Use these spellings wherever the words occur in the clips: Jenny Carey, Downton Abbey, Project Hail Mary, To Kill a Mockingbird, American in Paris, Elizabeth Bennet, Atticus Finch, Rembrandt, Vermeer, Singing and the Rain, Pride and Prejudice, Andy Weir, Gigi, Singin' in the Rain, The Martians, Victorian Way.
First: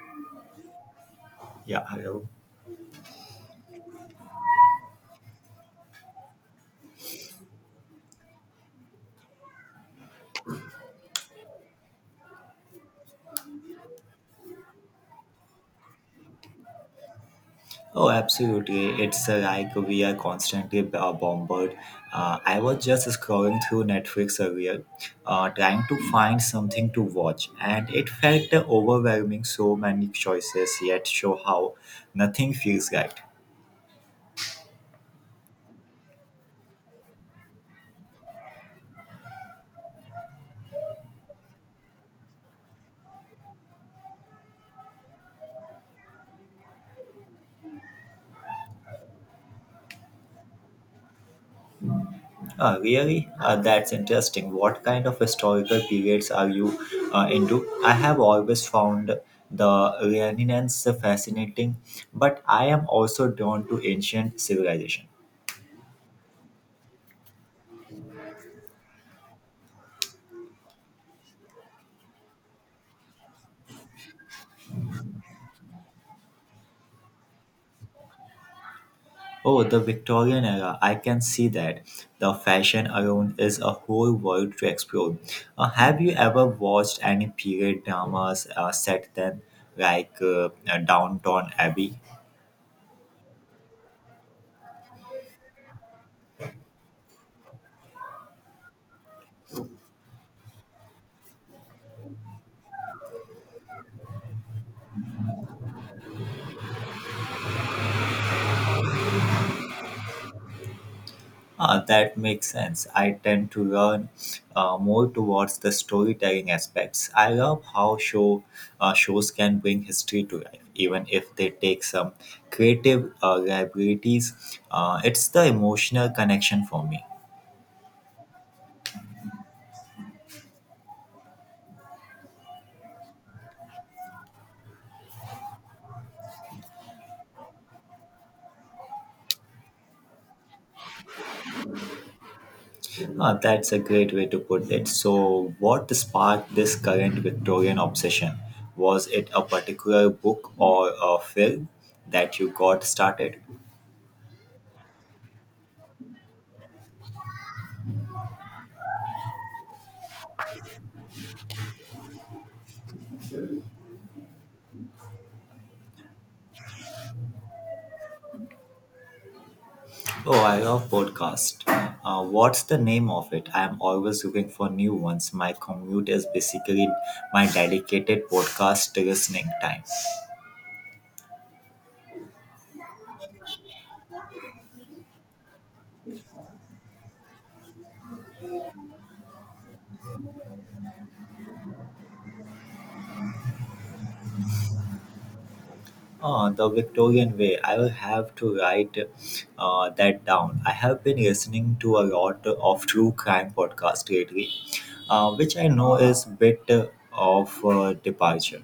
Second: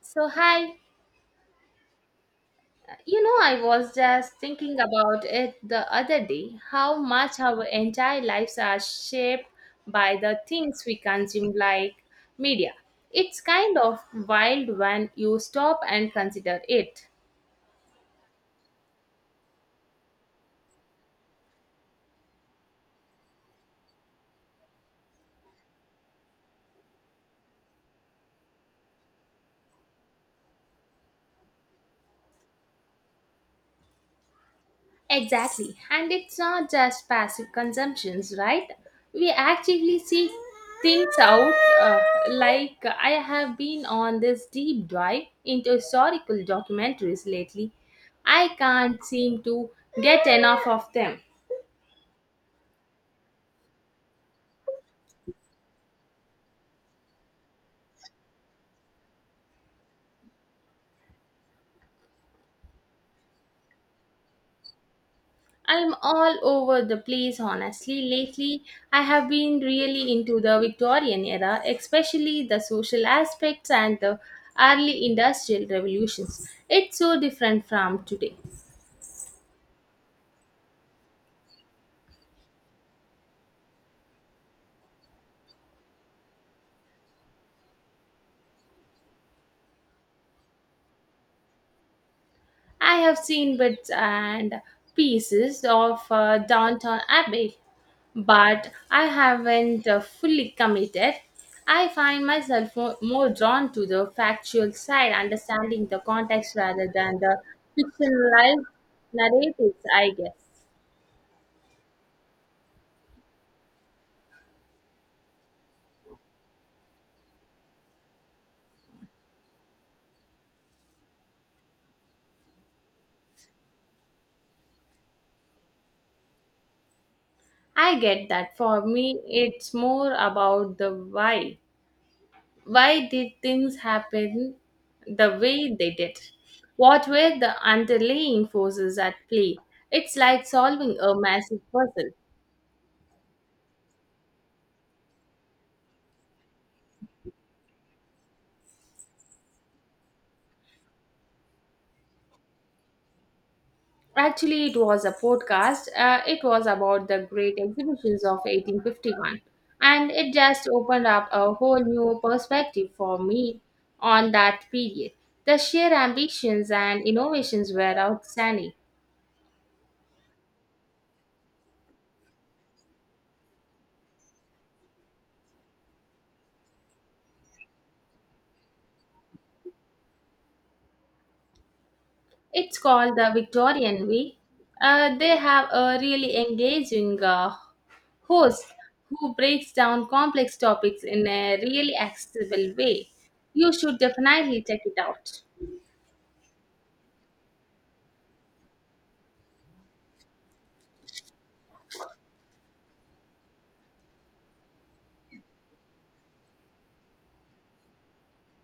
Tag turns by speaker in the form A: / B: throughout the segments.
A: So, hi,
B: Yeah, hello.
A: I was just thinking about it the other day how much our entire lives are shaped by the things we consume, like media. It's kind of wild when you stop and consider it.
B: Oh, absolutely. It's like we are constantly bombarded. I was just scrolling through Netflix earlier, trying to find something to watch, and it felt overwhelming. So many choices, yet show how nothing feels right.
A: Exactly. And it's not just passive consumptions, right? We actively seek things out. Uh, like, I have been on this deep dive into historical documentaries lately. I can't seem to get enough of them.
B: Really? That's interesting. What kind of historical periods are you into? I have always found the Renaissance fascinating, but I am also drawn to ancient civilization.
A: I'm all over the place, honestly. Lately, I have been really into the Victorian era, especially the social aspects and the early industrial revolutions. It's so different from today.
B: Oh, the Victorian era. I can see that. The fashion around is a whole world to explore. Have you ever watched any period dramas set then, like Downton Abbey?
A: I have seen bits and pieces of Downton Abbey, but I haven't fully committed. I find myself more drawn to the factual side, understanding the context rather than the fictionalized narratives, I guess.
B: Ah, that makes sense. I tend to learn more towards the storytelling aspects. I love how shows can bring history to life, even if they take some creative liabilities. It's the emotional connection for me.
A: I get that for me, it's more about the why. Why did things happen the way they did? What were the underlying forces at play? It's like solving a massive puzzle.
B: Ah, that's a great way to put it. So, what sparked this current Victorian obsession? Was it a particular book or a film that you got started?
A: Actually, it was a podcast. It was about the great exhibitions of 1851. And it just opened up a whole new perspective for me on that period. The sheer ambitions and innovations were outstanding.
B: Oh, I love podcast. What's the name of it? I'm always looking for new ones. My commute is basically my dedicated podcast listening time.
A: It's called the Victorian Way. They have a really engaging host who breaks down complex topics in a really accessible way. You should definitely check it out.
B: Ah, the Victorian way. I will have to write that down. I have been listening to a lot of true crime podcast lately, which I know is a bit of departure.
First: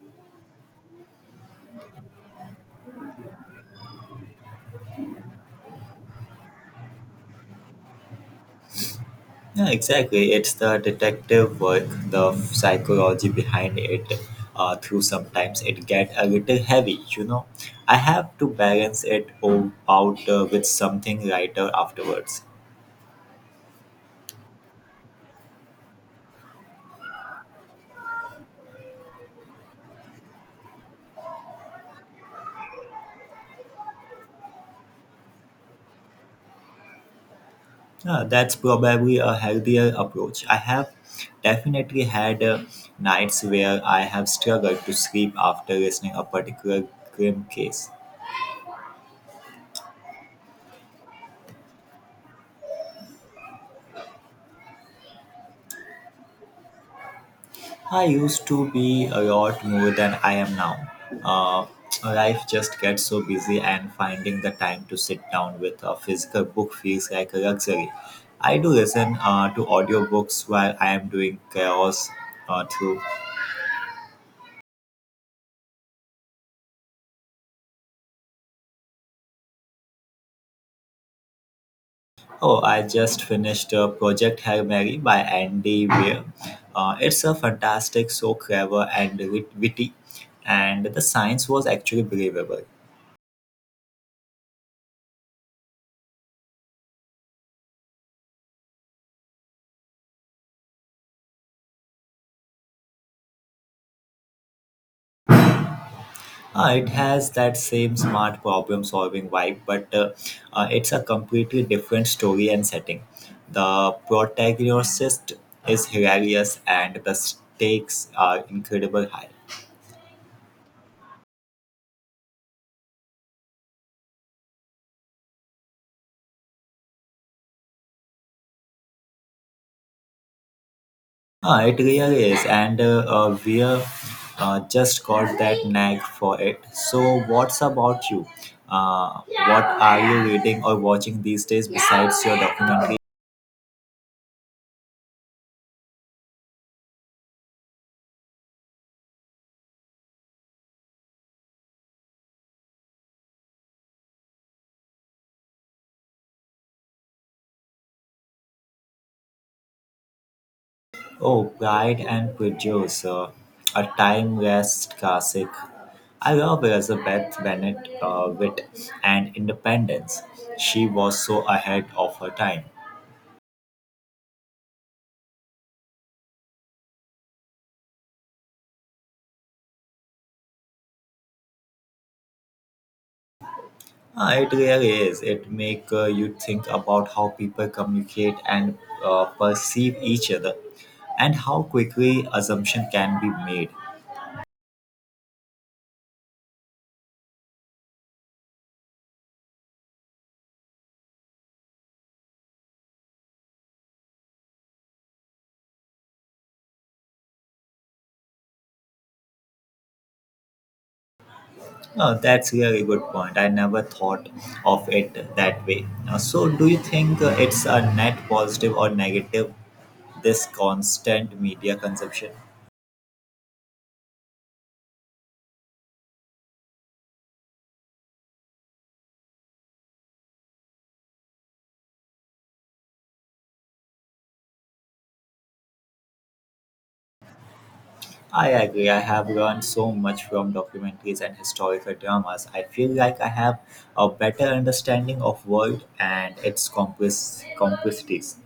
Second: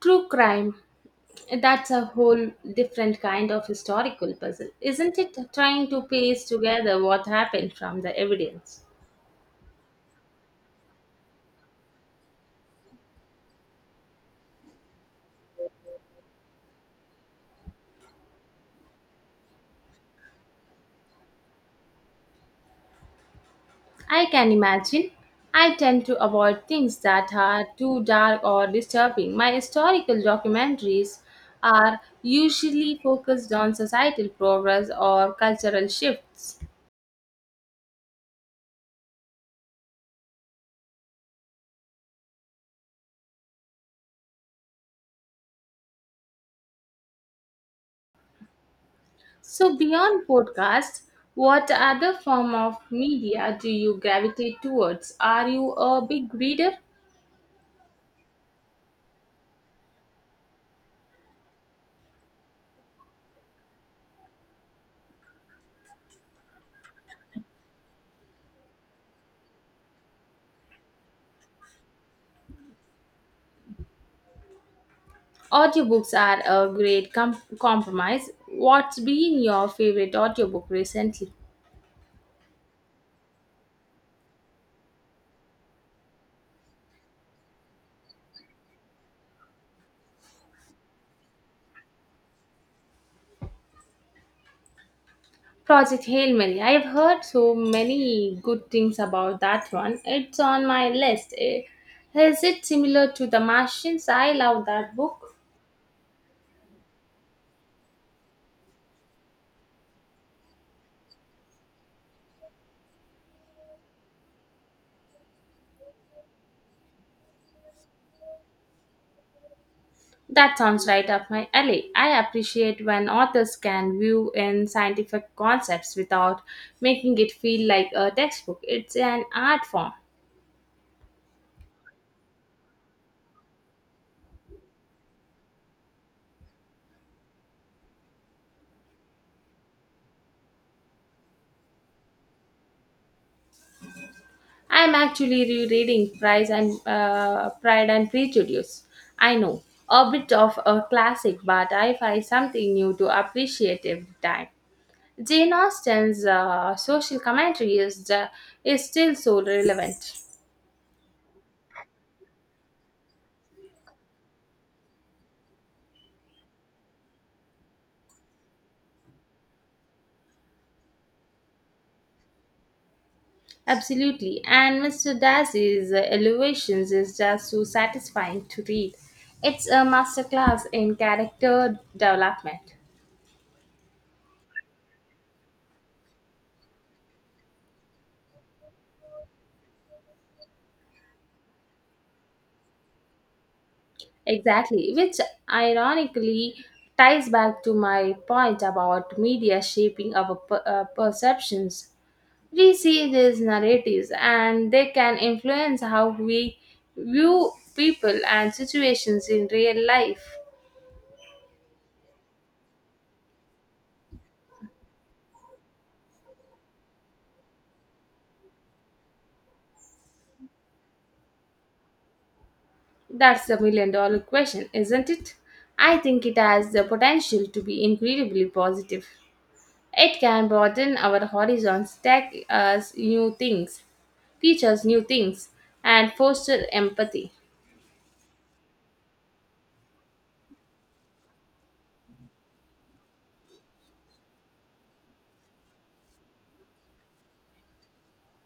A: True crime, that's a whole different kind of historical puzzle, isn't it? Trying to piece together what happened from the evidence.
B: Yeah, exactly. It's the detective work, the psychology behind it. Through sometimes it get a little heavy, you know. I have to balance it out with something lighter afterwards.
A: I can imagine. I tend to avoid things that are too dark or disturbing. My historical documentaries are usually focused on societal progress or cultural shifts.
B: Yeah, that's probably a healthier approach. I have definitely had nights where I have struggled to sleep after listening a particular grim case.
A: So, beyond podcasts, what other form of media do you gravitate towards? Are you a big reader?
B: I used to be a lot more than I am now. Uh, Life just gets so busy, and finding the time to sit down with a physical book feels like a luxury. I do listen to audiobooks while I am doing chores through.
A: Audiobooks are a great compromise. What's been your favorite audiobook recently?
B: Oh, I just finished Project Hail Mary by Andy Weir. It's a fantastic, so clever and witty, and the science was actually believable.
A: Project Hail Mary. I've heard so many good things about that one. It's on my list. Eh, is it similar to The Martians? I love that book.
B: It has that same smart problem solving vibe, but it's a completely different story and setting. The protagonist is hilarious, and the stakes are incredible high.
A: That sounds right up my alley. I appreciate when authors can view in scientific concepts without making it feel like a textbook. It's an art form.
B: Ah, it really is, and we just got that nag for it. So, what's about you? Uh, what are you reading or watching these days besides your documentary?
A: I'm actually rereading Pride and Prejudice. I know a bit of a classic, but I find something new to appreciate every time. Jane Austen's social commentary is still so relevant.
B: Oh, Pride and Prejudice, a timeless classic. I love Elizabeth Bennet wit and independence. She was so ahead of her time.
A: Absolutely. And Mr. Darcy's elevations is just so satisfying to read. It's a masterclass in character development.
B: Ah, it really is. It make you think about how people communicate and perceive each other, and how quickly assumption can be made.
A: Exactly, which ironically ties back to my point about media shaping our perceptions. We see these narratives and they can influence how we view people and situations in real life.
B: Oh, that's really good point. I never thought of it that way. So, do you think it's a net positive or negative? This constant media consumption.
A: That's the million dollar question, isn't it? I think it has the potential to be incredibly positive. It can broaden our horizons, tech us new things, teach us new things, and foster empathy.
B: I agree. I have learned so much from documentaries and historical dramas. I feel like I have a better understanding of world and its complexities.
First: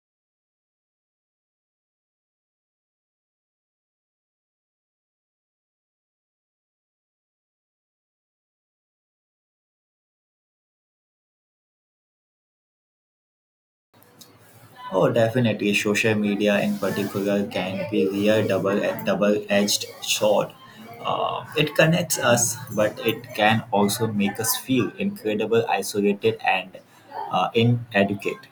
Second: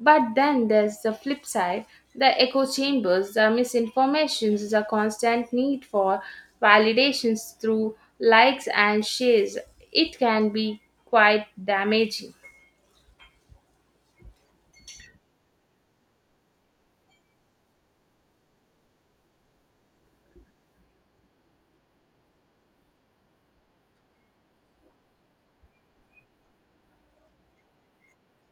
A: But then there's the flip side, the echo chambers, the misinformations, the constant need for validations through likes and shares. It can be quite damaging.
B: Oh, definitely. Social media, in particular, can be real double-edged sword. It connects us, but it can also make us feel incredible, isolated, and inadequate.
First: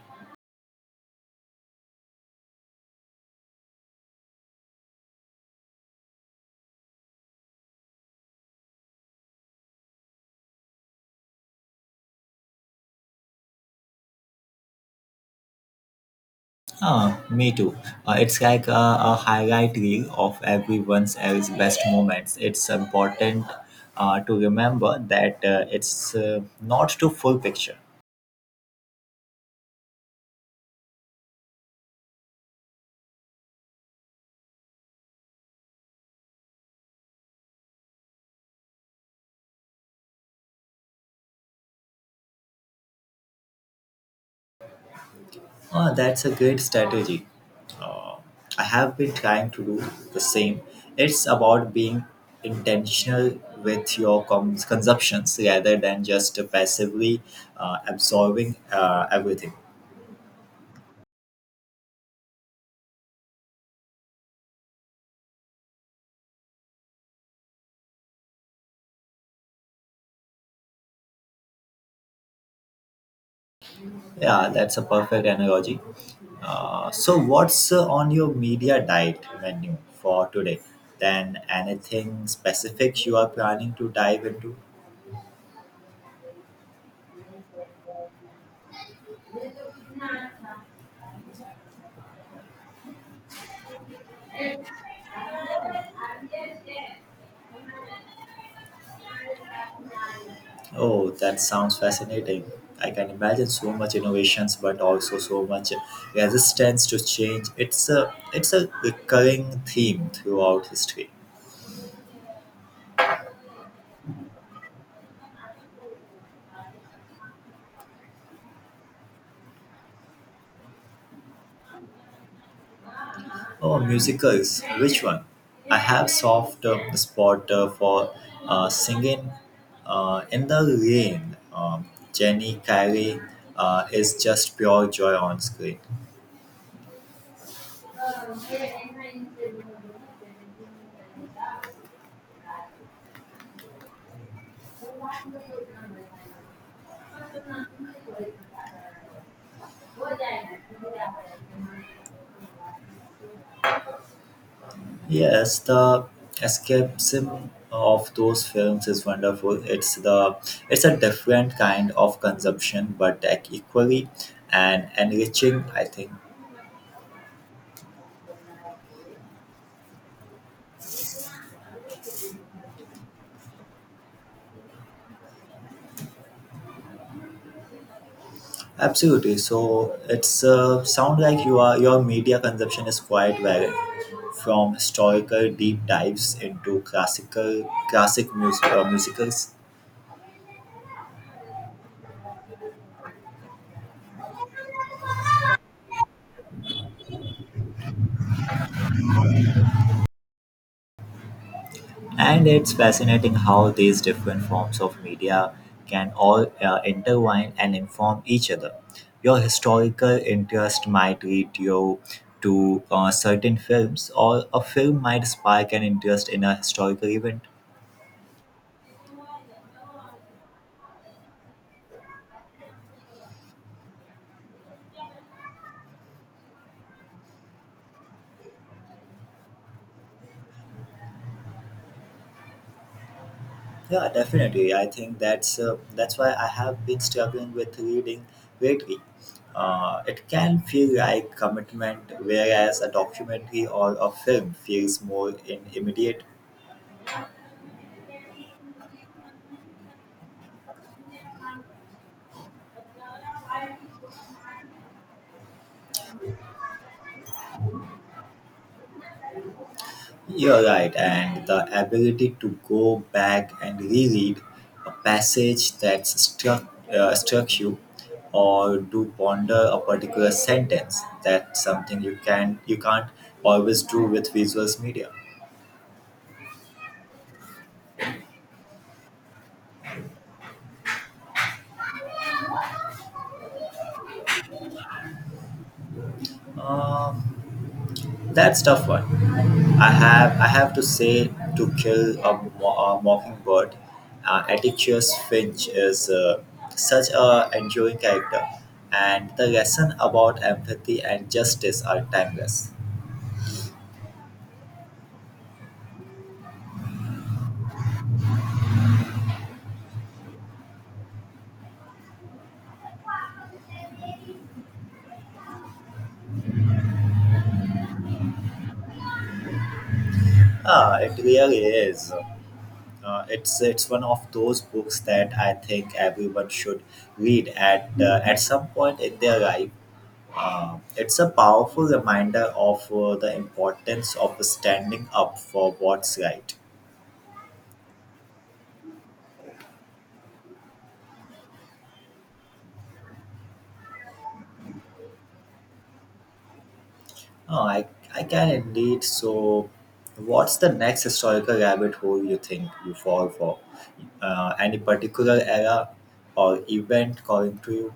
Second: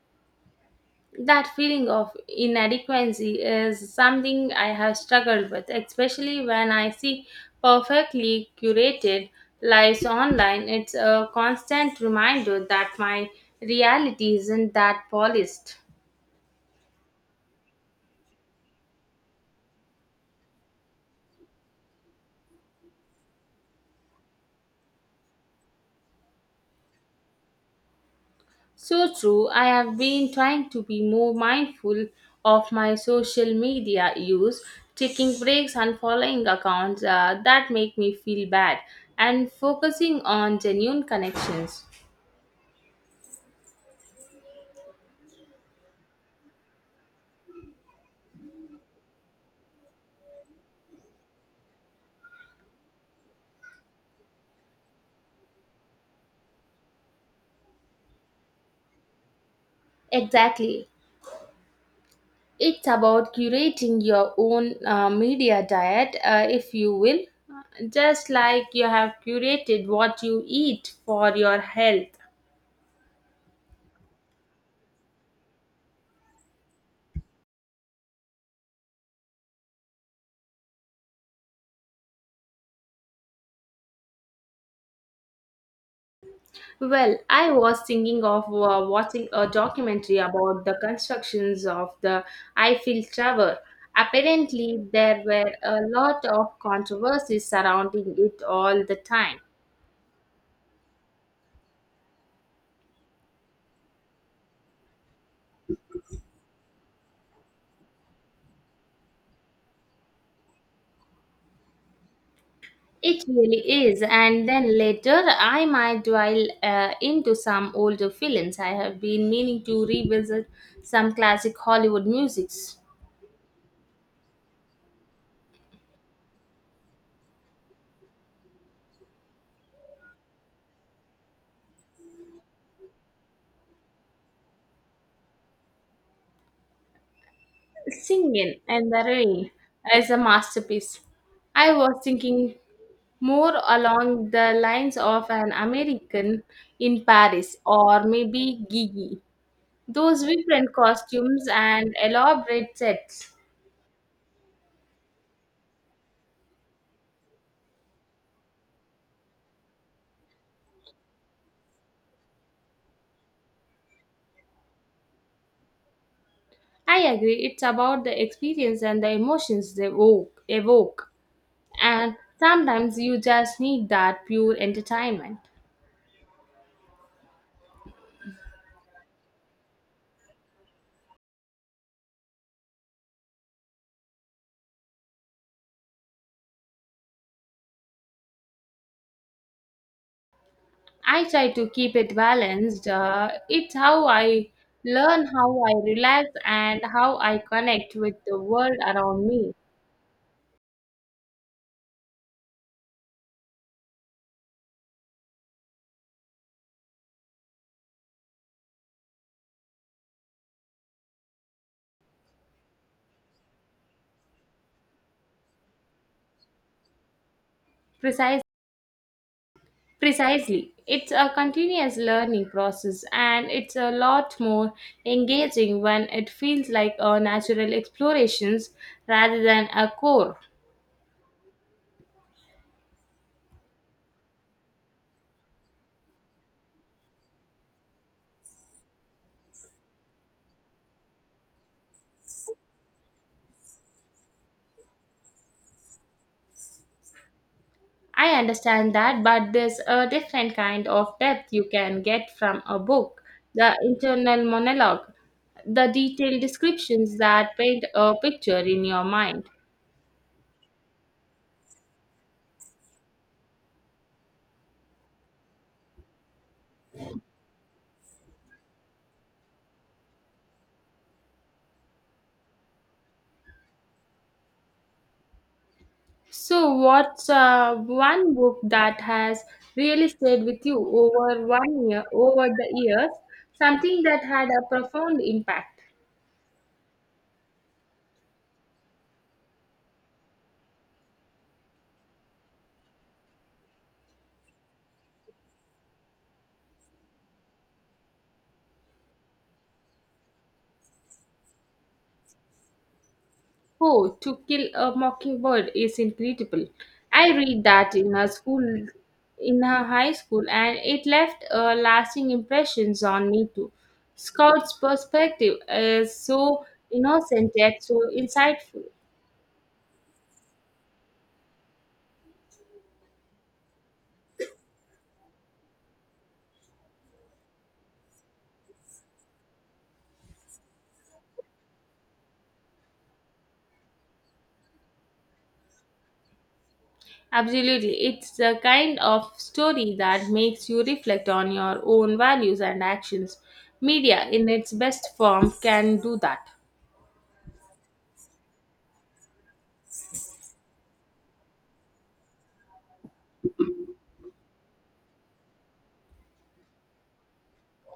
A: That feeling of inadequacy is something I have struggled with, especially when I see perfectly curated lives online. It's a constant reminder that my reality isn't that polished.
B: Ah, me too. It's like a highlight reel of everyone else's best moments. It's important to remember that it's not the full picture.
A: So true. I have been trying to be more mindful of my social media use, taking breaks and following accounts that make me feel bad, and focusing on genuine connections.
B: That's a great strategy. I have been trying to do the same. It's about being intentional with your consumptions rather than just passively absorbing everything.
A: Exactly. It's about curating your own media diet, if you will, just like you have curated what you eat for your health.
B: Yeah, that's a perfect analogy. So, what's on your media diet menu for today? Then, anything specific you are planning to dive into?
A: Well, I was thinking of watching a documentary about the constructions of the Eiffel Tower. Apparently, there were a lot of controversies surrounding it all the time.
B: Oh, that sounds fascinating. I can imagine so much innovations, but also so much resistance to change. It's a recurring theme throughout history.
A: It really is. And then later, I might dwell into some older films. I have been meaning to revisit some classic Hollywood musics.
B: Oh, musicals. Which one? I have soft spot for singing in the rain. Jenny Carey is just pure joy on screen.
A: Singing and the Rain is a masterpiece. I was thinking more along the lines of an American in Paris or maybe Gigi. Those vibrant costumes and elaborate sets.
B: Yes, the escapism of those films is wonderful. It's a different kind of consumption, but equally and enriching, I think.
A: I agree, it's about the experience and the emotions evoke. And sometimes you just need that pure entertainment.
B: Absolutely. So it's sound like your media consumption is quite varied, from historical deep dives into classic musicals,
A: I try to keep it balanced. It's how I learn, how I relax, and how I connect with the world around me.
B: and it's fascinating how these different forms of media can all intertwine and inform each other. Your historical interest might lead you to certain films, or a film might spark an interest in a historical event.
A: Precise, precisely. It's a continuous learning process, and it's a lot more engaging when it feels like a natural explorations rather than a core.
B: Yeah, definitely. I think that's why I have been struggling with reading lately. It can feel like commitment, whereas a documentary or a film feels more in immediate.
A: I understand that, but there's a different kind of depth you can get from a book. The internal monologue, the detailed descriptions that paint a picture in your mind.
B: You're right, and the ability to go back and reread a passage that struck you, or to ponder a particular sentence. That's something you can't always do with visuals media.
A: So, what's one book that has really stayed with you over the years? Something that had a profound impact.
B: Um, That's tough one. I have to say to kill a mockingbird. Atticus Finch is such a enduring character, and the lesson about empathy and justice are timeless.
A: Oh, To Kill a Mockingbird is incredible. I read that in a high school, and it left lasting impressions on me too. Scott's perspective is so innocent yet so insightful.
B: Ah, it really is. It's one of those books that I think everyone should read at some point in their life. It's a powerful reminder of the importance of standing up for what's right.
A: Absolutely, it's the kind of story that makes you reflect on your own values and actions. Media, in its best form, can do that.
B: Oh, I can indeed. So, what's the next historical rabbit hole you think you fall for? Any particular era or event calling to you?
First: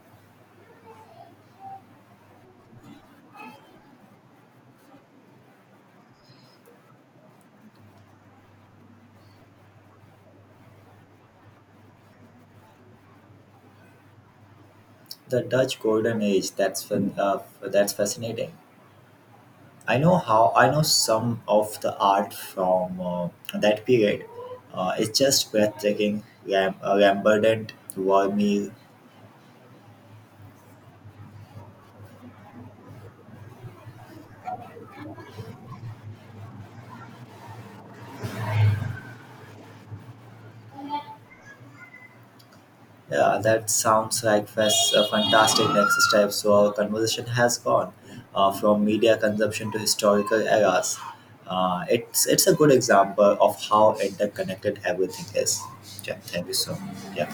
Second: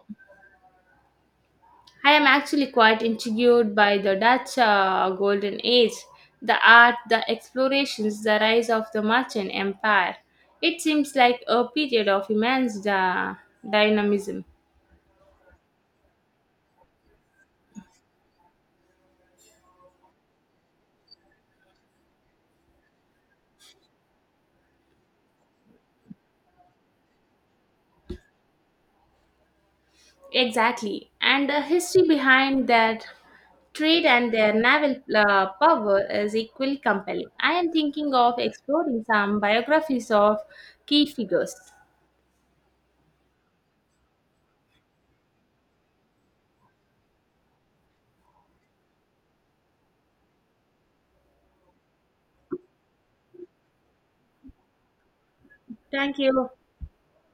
A: I am actually quite intrigued by the Dutch Golden Age, the art, the explorations, the rise of the merchant empire. It seems like a period of immense dynamism.
B: The Dutch Golden Age. That's that's fascinating. I know some of the art from that period. It's just breathtaking. Rembrandt, Vermeer.
A: Exactly, and the history behind that trade and their naval power is equally compelling. I am thinking of exploring some biographies of key figures.
B: Yeah, that sounds like a fantastic next step. So our conversation has gone from media consumption to historical eras. It's a good example of how interconnected everything is. Yeah,
A: Thank
B: thank
A: you.
B: you so much. Yeah.